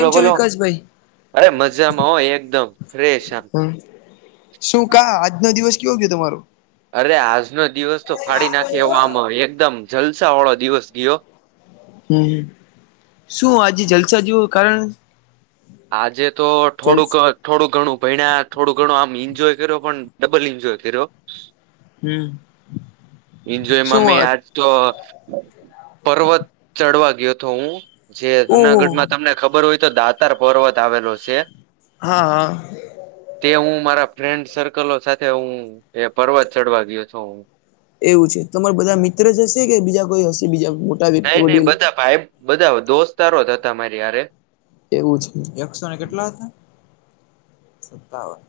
લો છો બોલો વિકાસભાઈ અરે મજામાં હો એકદમ ફ્રેશ આમ. હમ શું કા આજનો દિવસ કેવો ગીયો તમારો. અરે આજનો દિવસ તો ફાડી નાખે એવો આમ એકદમ જલસા વાળો દિવસ ગીયો. હમમ શું આજે જલસા જેવું કારણ આજે તો જલ થોડુંક અ થોડું ઘણું ભઈણા, થોડું ઘણું આમ એન્જોય કર્યો પણ ડબલ એન્જોય કર્યો. હમ શું એન્જોયમાં મેં વાત આજ તો પર્વત ચડવા ગયો હતો હું જે ઓહો જુનાગઢમાં તમને ખબર હોય તો દાતર પર્વત આવેલો છે. હા. તે હું મારા ફ્રેન્ડ સર્કલો સાથે હું એ પર્વત ચડવા ગીયો તો હું. એવું છે તમાર બધા મિત્ર જ હશે કે બીજા કોઈ હશે બીજા મોટા વ્યક્તિ નઈ નઈ વડીલ બધા ભાઈ બધા દોસ્તારો જ હતા મારી હારે. એવું છે એકસો ને કેટલા હતા. સત્તાવન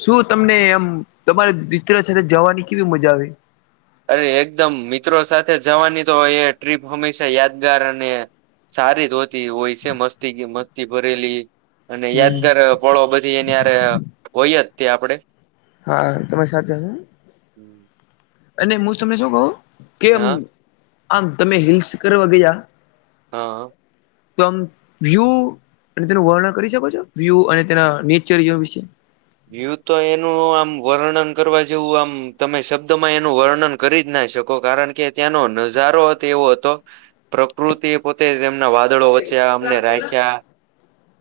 શું તમને આમ તમારા મિત્ર સાથે જવાની કેવી મજા આવી. અરે એકદમ મિત્રો સાથે જવાની તો એ ટ્રીપ હંમેશા યાદગાર અને સારી જ હોતી હોય છે મસ્તી કી મસ્તી ભરેલી અને યાદગાર પળો બધી એની હારે હોય જ તે આપડે હા તમે સાચા છે. હમ્મ. અને હું તમને શું કહું, કેમ હા આમ તમે હિલ્સ કરવા ગયા હા. તો આમ વ્યુહ અને તેનું વર્ણન કરી શકો છો? વ્યુહ અને તેના નેચરીય વિશે? વ્યુહ તો એનું આમ વર્ણન કરવા જેવું આમ તમે શબ્દ માં એનું વર્ણન કરી જ ના શકો, કારણ કે ત્યાંનો નજારો હતો એવો હતો પ્રકૃતિએ પોતે તેમના વાદળો વચ્ચે આ અમને રાખ્યા.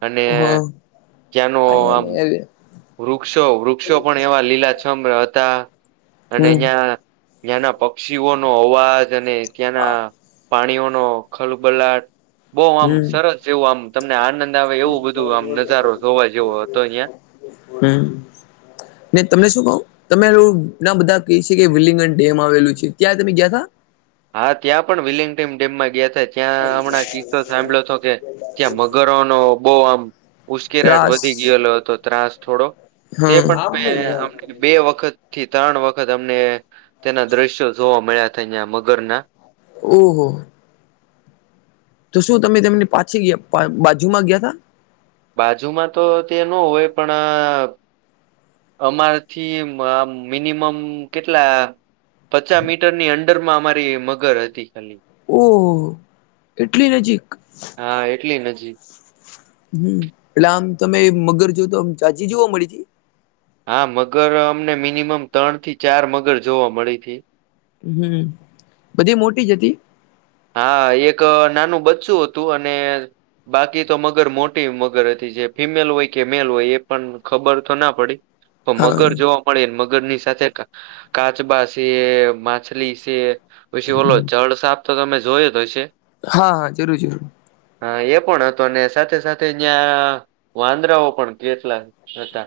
અને હા ત્યાંનો આમ વૃક્ષો-વૃક્ષો પણ એવા લીલાછમ હતા. અને હમ ન્યાં ન્યાંના પક્ષીઓનો અવાજ, અને ત્યાંના પાણીઓ નો ખલબલાટ, બહું આમ હમ સરસ જેવું આમ તમને આનંદ આવે એવું બધું આમ નજારો જોવા જેવો હતો અહિયાં. હમ્મ. ને તમને શું કહું તમે લો ના બધા કેય સે કે વિલિંગન ડેમ આવેલું છે, ત્યાં તમે ગયા તા? હા ત્યાં પણ વિલિંગ્ટમ ડેમમાં ગયા તા જ. ત્યાં હમણાં કિસ્સો સાંભળ્યો તો કે ત્યાં મગરો નો બહું આમ ઉશ્કેરાટ ત્રાસ વધી ગયેલો હતો ત્રાસ થોડો. તે પણ મે હમ અમને બે વખત થી તણ વખત અમને તેના દ્રશ્યો જોવા મળ્યા તા યા મગરના. ઓહો! તો શું તમે તેમની પાછી યા બાજુમાં ગયા તા? બાજુમાં તો તે નો હોય, પણ આ અમારથી મ મિનિમમ કેટલા પચાહ મીટર ની અંંડર માં અમારી મગર હતી ખાલી. ઓહો! એટલી નજીક? હા એટલી નજીક. હમ્મ. એટલે આમ તમે મગર જોવ તો આમ જાજી જોવા મળી જાય? હા મગર અમને મિનિમમ ત્રણ થી ચાર મગર જોવા મળી થી. હમ્મ. બધી મોટી જ હતી? હા. એક નાનું બચ્ચું હતું અને બાકી તો મગર મોટી મગર હતી. જે ફિમેલ હોય કે મેલ હોય એ પણ ખબર તો ના પડી. તો હા મગર જોવા મળી, ને મગર ની સાથે કાચબા સે, માછલી સે પછી ઓલો હમ જળ સાપ તો તમે જોયો જ હશે. હા, હા જરૂર-જરૂર. હા એ પણ હતો, ને સાથે-સાથે ન્યાં વાંદરાઓ પણ કેટલા હતા.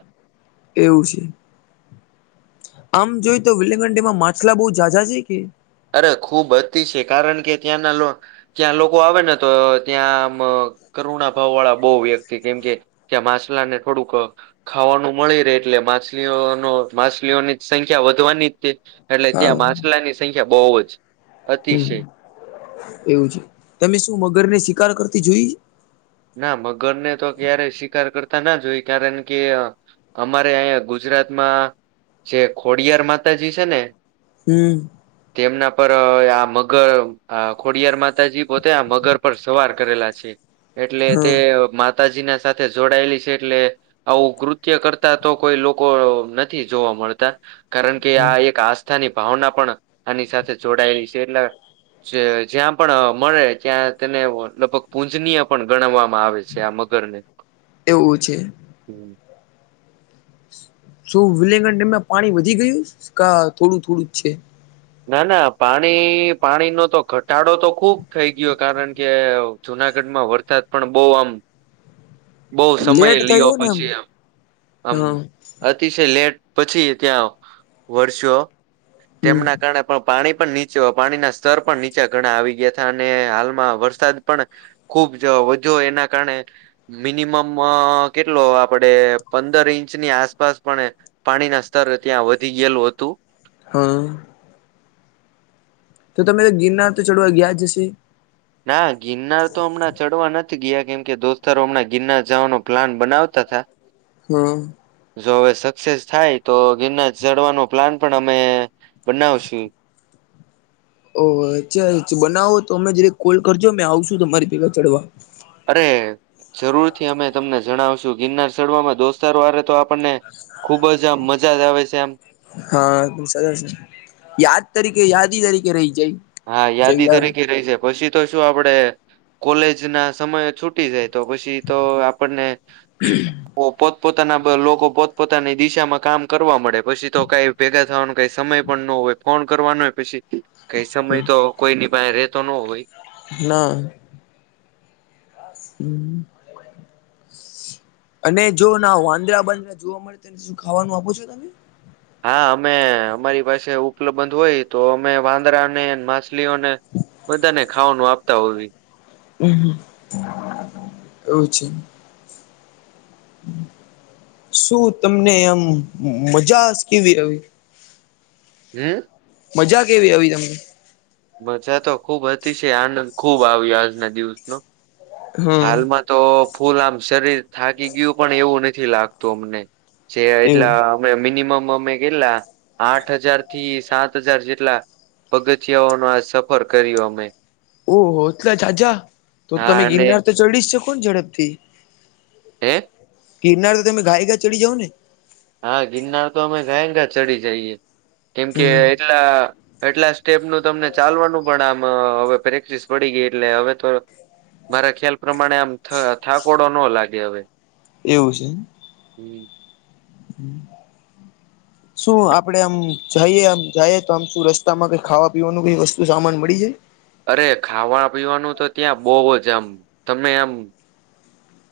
એવું સે. આમ જોઈ તો [unintelligible] ડેમ માં માછલા બઉ જાજા છે કે? અરે ખૂબ અતિશય, કારણ કે ત્યાંના લો ત્યાં લોકો આવે ને તો ત્યાં આમ કરુણાભાવ વાળા બહુ વ્યક્તિ કેમ કે ત્યાં માછલા ને થોડુંક ખાવાનું મળી રહે એટલે માછલીઓનો માછલીઓની જ સંખ્યા વધવાની તે. એટલે હા ત્યાં માછલાની સંખ્યા બહુ જ. હમ્મ અતિશય એવું છે. તમે શું મગર ને શિકાર કરતી જોઈ? ના મગરને તો ક્યારેય શિકાર કરતા ના જોઈ, કારણ કે અમારે અહીંયા ગુજરાતમાં જે ખોડિયાર માતાજી છે ને હમ્મ. તેમના પર આ મગર આ ખોડિયાર માતાજી પોતે આ મગર પર સવાર કરેલા છે. એટલે તે હા માતાજી ના સાથે જોડાયેલી છે એટલે આવું કૃત્ય કરતા તો કોઈ લોકો નથી જોવા મળતા, કારણ કે આ એક આશ થ ની ભાવના પણ આની સાથે જોડાયેલી છે એટલે જે જ્યાં પણ મળે ત્યાં તેને લગભગ પૂજનીય પણ ગણવામાં આવે છે આ મગરને. એવું છે શું? વિલેંગન ડેમમાં પાણી વધી ગયું ક થોડું થોડું જ છે. ના ના પાણી પાણીનો તો ઘટાડો તો ખુબ થઈ ગયો કારણ કે જુનાગઢમાં વરસાદ પણ બહુ આમ હ [unintelligible] બહ સમય લીયો પછી આમ આમ. હા અતિશય લેટ પછી ત્યાં વરસ્યો હમ તેમના પણ પાણી પણ નીચે પાણીના સ્તર પણ નીચા ઘણા આવી ગયા હતા અને હાલમાં વરસાદ પણ, ખુબ વધુ એના કારણે, મિનિમમ કેટલો આપડે પંદર ઇંચની આસપાસ પણ પાણીના સ્તર ત્યાં વધી ગયેલું હતું. હા. તો તમે તો ગિરનાર તો ચડવા ગયા જશે? ના ગિરનાર તો હમણાં ચડવા નથી ગયા કેમ કે દોસ્તારો હમણા ગિરનાર જવાનો પ્લાન બનાવતા થા હમ. જો હવે સક્સેસ થાય તો ગિરનાર ચડવાનો પ્લાન પણ અમે બનાવશું. ઓ અચ્છા બનાવો તો અમે જ કોલ કરજો મેં આવશું તમારી પેગા ચડવા. અરે જરૂરથી અમે તમને જણાવશું ગિરનાર ચડવા માં દોસ્તાર વારે તો આપણને. ખુબ જ આમ મજા જ આવે છે એમ. હા સરસ યાદ તરીકે યાદી તરીકે રહી જાય. હા યાદી જઈલા તરીકે રહી છે પછી તો શું આપડે કોલેજ ના સમય છૂટી જાય તો પછી તો આપણને. હમ. પોતપોતાના લોકો પોતપોતાની દિશામાં કામ કરવા મળે પછી તો કાંઈ ભેગા થવાનો કઈ સમય પણ ન હોય ફોન કરવાનો હોય પછી કઈ સમય તો કોઈ ની પાસે રેતો ન હોય. ના. હમ. અને જો ના વાંદરા બાંદરા જોવા મળે તો એને શું ખાવાનું આપો છો તમે. હા અમે અમારી પાસે ઉપલબ્ધ હોય તો અમે વાંદરાને માછલીઓને. બધાને ખાવાનું આપતા હોવી. હમ હવ છે. હમ. શું તમને આમ મજા કેવી ર. હ. મજા કેવી આવી તમને. મજા તો ખુબ હતી છે આનંદ ખૂબ આવ્યો આજના દિવસનો. હા હાલમાં તો ફૂલ આમ શરીર થાકી ગયું પણ એવું નથી લાગતું અમને. છે એવું એટલા. મિનિમમ અમે કેટલા આઠ હજાર થી સાત હજાર જેટલા. પગથિયાઓનો આ સફર કર્યો અમે. ઓહો એટલે ઝા ઝા તો હા તમે અને ગિરનાર તો ચડી જ શકોને ઝડપથી. એક. ગીરનાર તો તમે ઘાય ઘા ચડી જાવ ને. હા ગિરનાર તો અમે ઘાએ ઘા ચડી જઈએ કેમ કે હમ એટલા એટલા સ્ટેપનું તમને ચાલવાનું પણ આમ હવે પ્રેક્ટિસ પડી ગઈ એટલે હવે તો મારા ખ્યાલ પ્રમાણે આમ થાકોડો ન લાગે હવે એવું છે. [inaudible] [inaudible] શું આપણે આમ જઈએ આમ જઈએ તો આમ શું રસ્તામાં કંઈ ખાવા પીવાનું કંઈ વસ્તુ સામાન મળી જાય. અરે ખાવા પીવાનું તો ત્યાં બઉજ આમ તમે આમ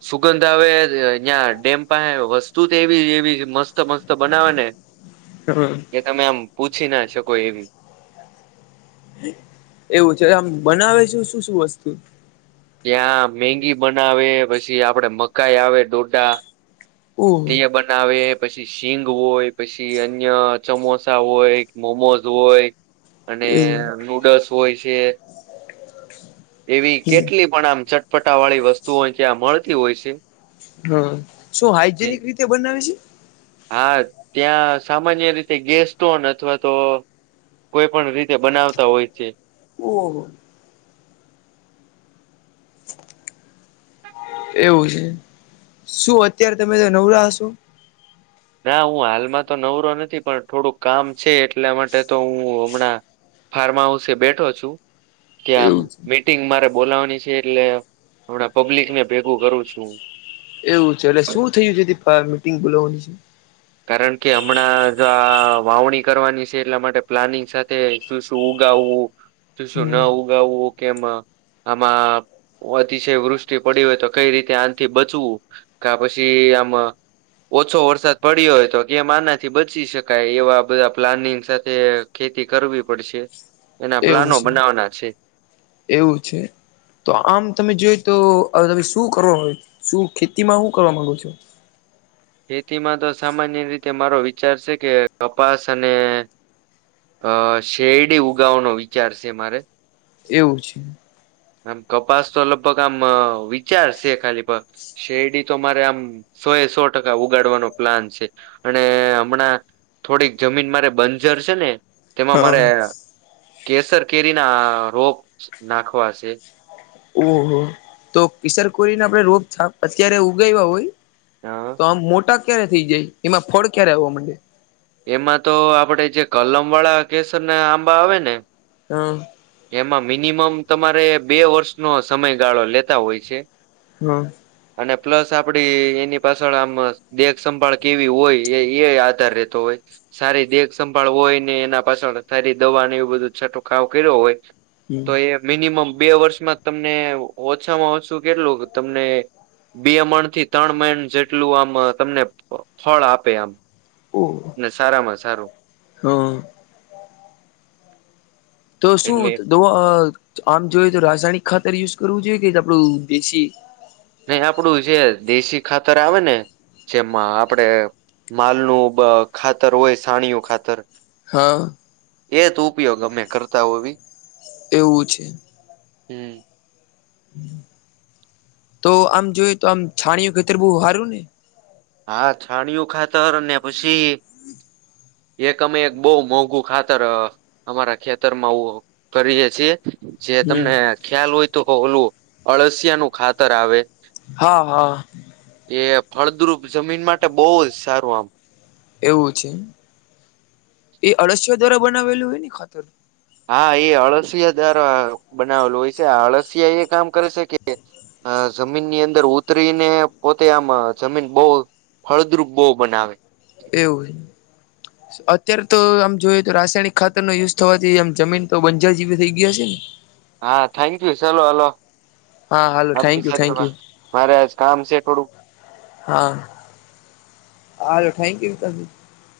સુગંધ આવે અ અહિયા ડેમ પાહે વસ્તુ તો એવી એવી મસ્ત મસ્ત બનાવે ને. હમ. એ તમે આમ પૂછી ના શકો એવી. એવું છે આમ બનાવે છેું શું શું વસ્તુ ત્યાં મેગી બનાવે પછી આપડે મકાઈ આવે ડોડા તે ઓહ બન બનાવે પછી શીંગ હોય પછી અન્ય સમોસા હોય મોમોઝ હોય. અને એવું નૂડલ્સ હોય છે. એવી હમ. કેટલી પણ આમ ચટપટા વાળી વસ્તુઓ ત્યાં મળતી હોય છે. હા શું હાઈજિનિક રીતે બનાવે છે. હા ત્યાં સામાન્ય રીતે ગેસ્ટોન અથવા તો કોઈ પણ રીતે બનાવતા હોય છે. ઓહો એવું છે શું અત્યારે તમે નવરા હશો. ના હું હાલમાં તો નવરો નથી પણ થોડુંક કામ છે એટલા માટે તો હું હમણાં ફાર્મા હાઉસે બેઠો છું. ત્યાં એવું છે. મીટિંગ મારે બોલાવાની છે એટલે હમણાં પબ્લિક ને ભેગું કરું છું. એવું છે એલે શું થયું છે કે મીટિંગ બોલાવવાની છે. કારણ કે હમણાં જો આ વાવણી કરવાની છે એટલા માટે પ્લાનિંગ સાથે શું શું ઉગાવવું તું શું હમ ના ઉગાવવું કેમા આમાં અતિશય વૃષ્ટિ પડી હોય તો કઈ રીતે આથી બચવું કા પછી આમાં ઓછો વરસાદ પડ્યો હોય તો કેમ આનાથી બચી શકાય એવા બધા પ્લાનિંગ સાથે ખેતી કરવી પડશે એના એવું પ્લાનો છે બનાવવાના છે એવું છે. તો આમ તમે જોઈ તો અ તમે શું કરો હોય શું ખેતીમાં શું કરવા માંગો છો. ખેતીમાં તો સામાન્ય રીતે મારો વિચાર છે કે કપાસ અને અ શેરડી ઉગાનો વિચાર છે મારે એવું છે. આમ કપાસ તો લગભગ આમ વિચારશે ખાલી શેરડી તો મારે આમ સો એ સો ટકા ઉગાડવાનો પ્લાન છે અને હમણાં થોડીક જમીન મારે બંજર છે ને તેમાં મારે હા. અ કેસર કેરી ના રોપ નાખવા છે. ઓહો તો કિશર કોરીને આપણે રોપ થાપ અત્યારે ઉગાવ્યા હોય. હા. તો આમ મોટા ક્યારે થઈ જાય એમાં ફળ ક્યારે આવા મડે. એમાં તો આપડે જે કલમ વાળા કેસર ના આંબા આવે ને હા. એમાં મિનિમમ તમારે બે વર્ષનો સમયગાળો લેતા હોય છે. હું. અને પ્લસ આપડી એની પાછળ આમ દેખ સંભાળ કેવી હોય એ એ આધાર રહેતો હોય. સારી દેખ સંભાળ હોય ને એના પાછળ સારી દવા એવું બધું છટોકાવ કર્યો હોય. તો હમ એ મિનિમમ બે વર્ષમાં તમને ઓછામાં ઓછું કેટલું તમને બે મણ થી ત્રણ મન જેટલું આમ તમને ફળ આપે આમ. ને સારામાં સારું. હમ. તો શું એટલે આમ જોય તો રાસાયણિક ખાતર યુઝ કરવું જોઈએ કે આપણું દેશી? ન આપડું જે દેશી ખાતર આવે ને. જેમાં આપડે માલ ન ખાતર હોય સાણીયું ખાતર. હા. એ તો ઉપયોગ અમે કરતા હોવી. એવું છે. હમ. તો આમ જોય તો આમ છાણીઓ ખેતર બહ હારું ને. હા છાણિયું ખાતર ને પછી એક અમે એક બહ મોંઘું ખાતર અમારા ખેતરમાં કરીએ છેએ. જે હમ તમને ખ્યાલ હોય તો ઓલું અળસિયા નું ખાતર આવે. હા હા. એ ફળદ્રુપ જમીન માટે બહુ જ સારું આમ. એવું છે, એ અળસઓ દ્વારા બનાવેલું હોય ને ખાતર હા એ અળસિયા દાર બનાવેલું હોય છે આ અળસિયા એ કામ કરે છે કે અ જમીનની અંદર ઉતરીને પોતે આમ જમીન બહ ફળદ્રુબ બો બનાવે. એવું. અત્ય્યારે તો આમ જોયએ તો રાસાયણિક ખાતર નો યુઝ થવાથી આમ જમીન તો બંજાર જેવી થઈ ગયા હ છે ને? હા થેન્ક યુ ચલો હલો. હા હાલો થેન્ક આપની યુ સાથે થેન્ક યુ મારે આજ કામ છે થોડુંક. હા, હો થેન્ક યુ.